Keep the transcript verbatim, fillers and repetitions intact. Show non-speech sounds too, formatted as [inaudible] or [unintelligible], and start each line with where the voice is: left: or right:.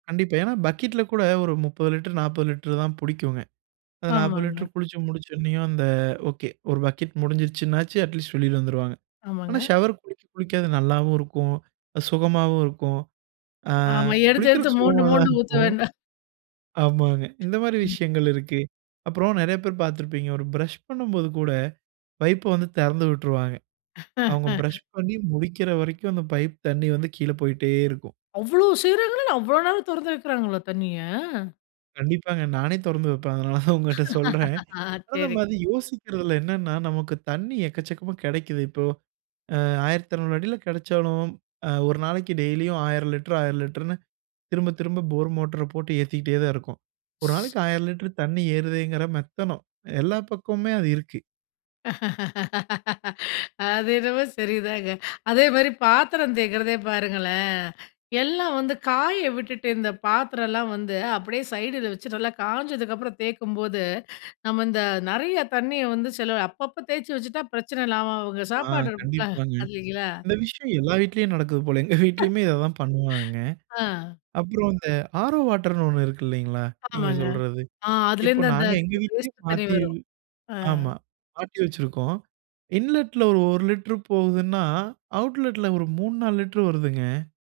right: கண்டிப்பா. ஏன்னா பக்கெட்டில கூட ஒரு முப்பது லிட்டர் நாப்பது லிட்டர் தான் புடிக்குமே. அந்த நாப்பது
left: ஆமாங்க.
right: லிட்டர் குளிச்சு முடிச்சோன்னேயும், அந்த ஓகே ஒரு பக்கெட் முடிஞ்சிடுச்சுனாச்சும், அட்லீஸ்ட் வெளில வந்துருவாங்க. ஆனா,
left: ஆமாங்க.
right: ஷவர் குளிக்க குளிக்க அது நல்லாவும் இருக்கும். அது சுகமாவும் இருக்கும். அ
left: ஆமா எடுத்து எடுத்து
right: குளிக்கிறதுக்கு
left: மோண்டு
right: சுகமாதான்
left: மோண்டு ஊத்த
right: இருக்கும்.
left: வேண்டாம். [chuckles]
right: [chuckles] ஆமாங்க. இந்த மாரி
left: ம்.
right: விஷயங்களிருக்கு அப்பறம் நெறைய பேர் பாத்திருப்பீங்க. ஒரு பிரஷ் பண்ணும்போது கூட, பைப்ப வந்து திறந்து விட்டுருவாங்க. அவுங்க பிரஷ்
left: [laughs]
right: பண்ணி முடிக்கிற வரைக்கும், அந்த பைப் தண்ணீ வந்து கீழ போய்ட்டே இருக்கும்.
left: அவ்வளோ செய்றாங்களா என்ன அவ்வளோ நேரம் திறந்து வைக்கிறாங்களா தண்ணீய.
right: கண்டிப்பாங்க, நானே தொறந்து வைப்பேன். அதனால தான் உங்கட்ட சொல்றேன்.
left: [laughs] ஆ,
right: ஆனா
left: சரி.
right: நம்ம அது யோசிக்கிறதில்ல என்னன்னா, நமக்கு தண்ணீ எக்கச்சக்கமா கிடைக்குது. இப்போ, அ ஆயிரத்தெறநூறு அடியில கெடைச்சாலும் ஒரு நாளைக்கு டெய்லியும் ஆயிரம் லிட்டர், ஆயிரம் லிட்டர்ன்னு திரும்ப திரும்ப, போர் மோ-ட்டர போட்டு ஏத்திக்கிட்டே தான் இருக்கோம். ஒரு நாளைக்கு ஆயிரம் லிட்டர் தண்ணி ஏறுதேங்கிற மெத்தனம் எல்லா பக்கமுமே அது இருக்கு.
left: அது என்னமோ சரிதாங்க. அதே மாதி பாத்திரம் தேய்கிறதே பாருங்களேன், எல்லாம் வந்து காய விட்டுட்டு இந்த பாத்திரம்லாம் வந்து, அப்படியே சைடில வச்சு நல்லா காஞ்சதுக்கு அப்புறம் தேய்க்கும்போது, நம்ம இந்த நிறைய தண்ணீய வந்து செலவு அப்பப்போ தேய்ச்சு வச்சுட்டா பிரச்சனை இல்லாம அவுங்க
right: ஆ
left: சாப்பாடு
right: கண்டிப்பாங்க.
left: [unintelligible]
right: இந்த விஷயம் எல்லா வீட்லயும் நடக்குது போலயேங்க! எங்க
left: [chuckles]
right: வீட்லயுமே இதைதான் பண்ணுவாங்க.
left: ஆ.
right: அப்புறம் இந்த ஆரோ வாட்டர்னு ஒண்ணு இருக்கு இல்லைங்களா! நீங்க
left: ஆமாங்க.
right: சொல்றது.
left: அ
right: இப்போ
left: அதுலேருந்து அந்த
right: நாங்க எங்க வீட்டிலேயே
left: வேஸ்ட் தண்ணீ
right: மாத்தி ஆமா
left: வரும்.
right: மாத்தி வச்சிருக்கோம். இன்லெட்ல ஒரு ஒரு லிட்டர் போகுதுன்னா, அவுட்லெட்ல ஒரு மூணு, நாலு லிட்டர் வருதுங்க.